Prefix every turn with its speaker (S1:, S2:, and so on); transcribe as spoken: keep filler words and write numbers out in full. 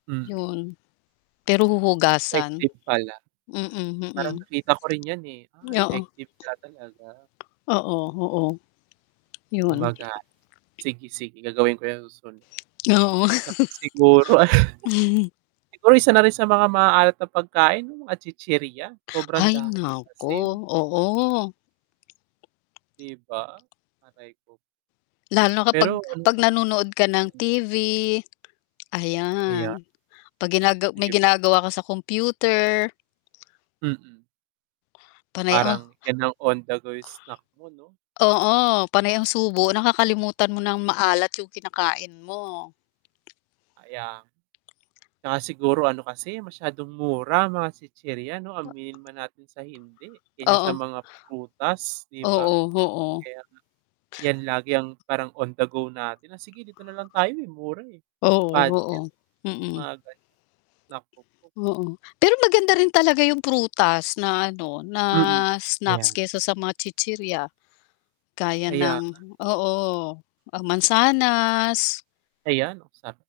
S1: Mm.
S2: 'Yun, pero huhugasan.
S1: Effective pala.
S2: Mm, mm.
S1: Parang nakita ko rin 'yan, eh. Ah,
S2: Niyoo
S1: effective nga talaga.
S2: Oo, oo, 'yun.
S1: Gumaga sige, sige gagawin ko 'yan sa susunod.
S2: Oo.
S1: 'Tsaka siguro siguro isa na rin sa mga maaalat na pagkain 'yung mga chichirya, sobrang
S2: Hay
S1: dami
S2: naku,
S1: kasi.
S2: oo.
S1: 'Di ba, aray ko.
S2: Lalo na kapag
S1: Pero ano
S2: 'pag
S1: kas
S2: nanonood ka ng
S1: mm.
S2: T-V
S1: Ayan.
S2: ayan. 'Pag ginagaw may
S1: Sige
S2: ginagawa ka sa kompyuter.
S1: Mm.
S2: Panay
S1: Parang,
S2: oh
S1: 'yan na ang on the go snack mo, 'no.
S2: Oo, panay ang subo nakakalimutan mo nang maalat 'yung kinakain mo.
S1: Kaya nga. 'Tsaka siguro ano kasi masyadong mura mga chichirya 'no,
S2: O
S1: aminin man natin sa hindi, kaysa sa
S2: Oo.
S1: mga prutas 'di ba.
S2: Oo, oo.
S1: Kaya nga 'yan lagi ang parang on the go natin na, sige dito na lang tayo, eh, mura, eh,
S2: Oo, oo,
S1: budget.
S2: mm.
S1: Mga ganiyan, naku po.
S2: Oo, pero maganda rin talaga 'yung prutas na ano na
S1: Mm.
S2: snacks
S1: Ayan.
S2: kesa sa mga chichirya, gaya
S1: Kaya nga.
S2: ng oo, ang mansanas.
S1: Ayan. Oh, sa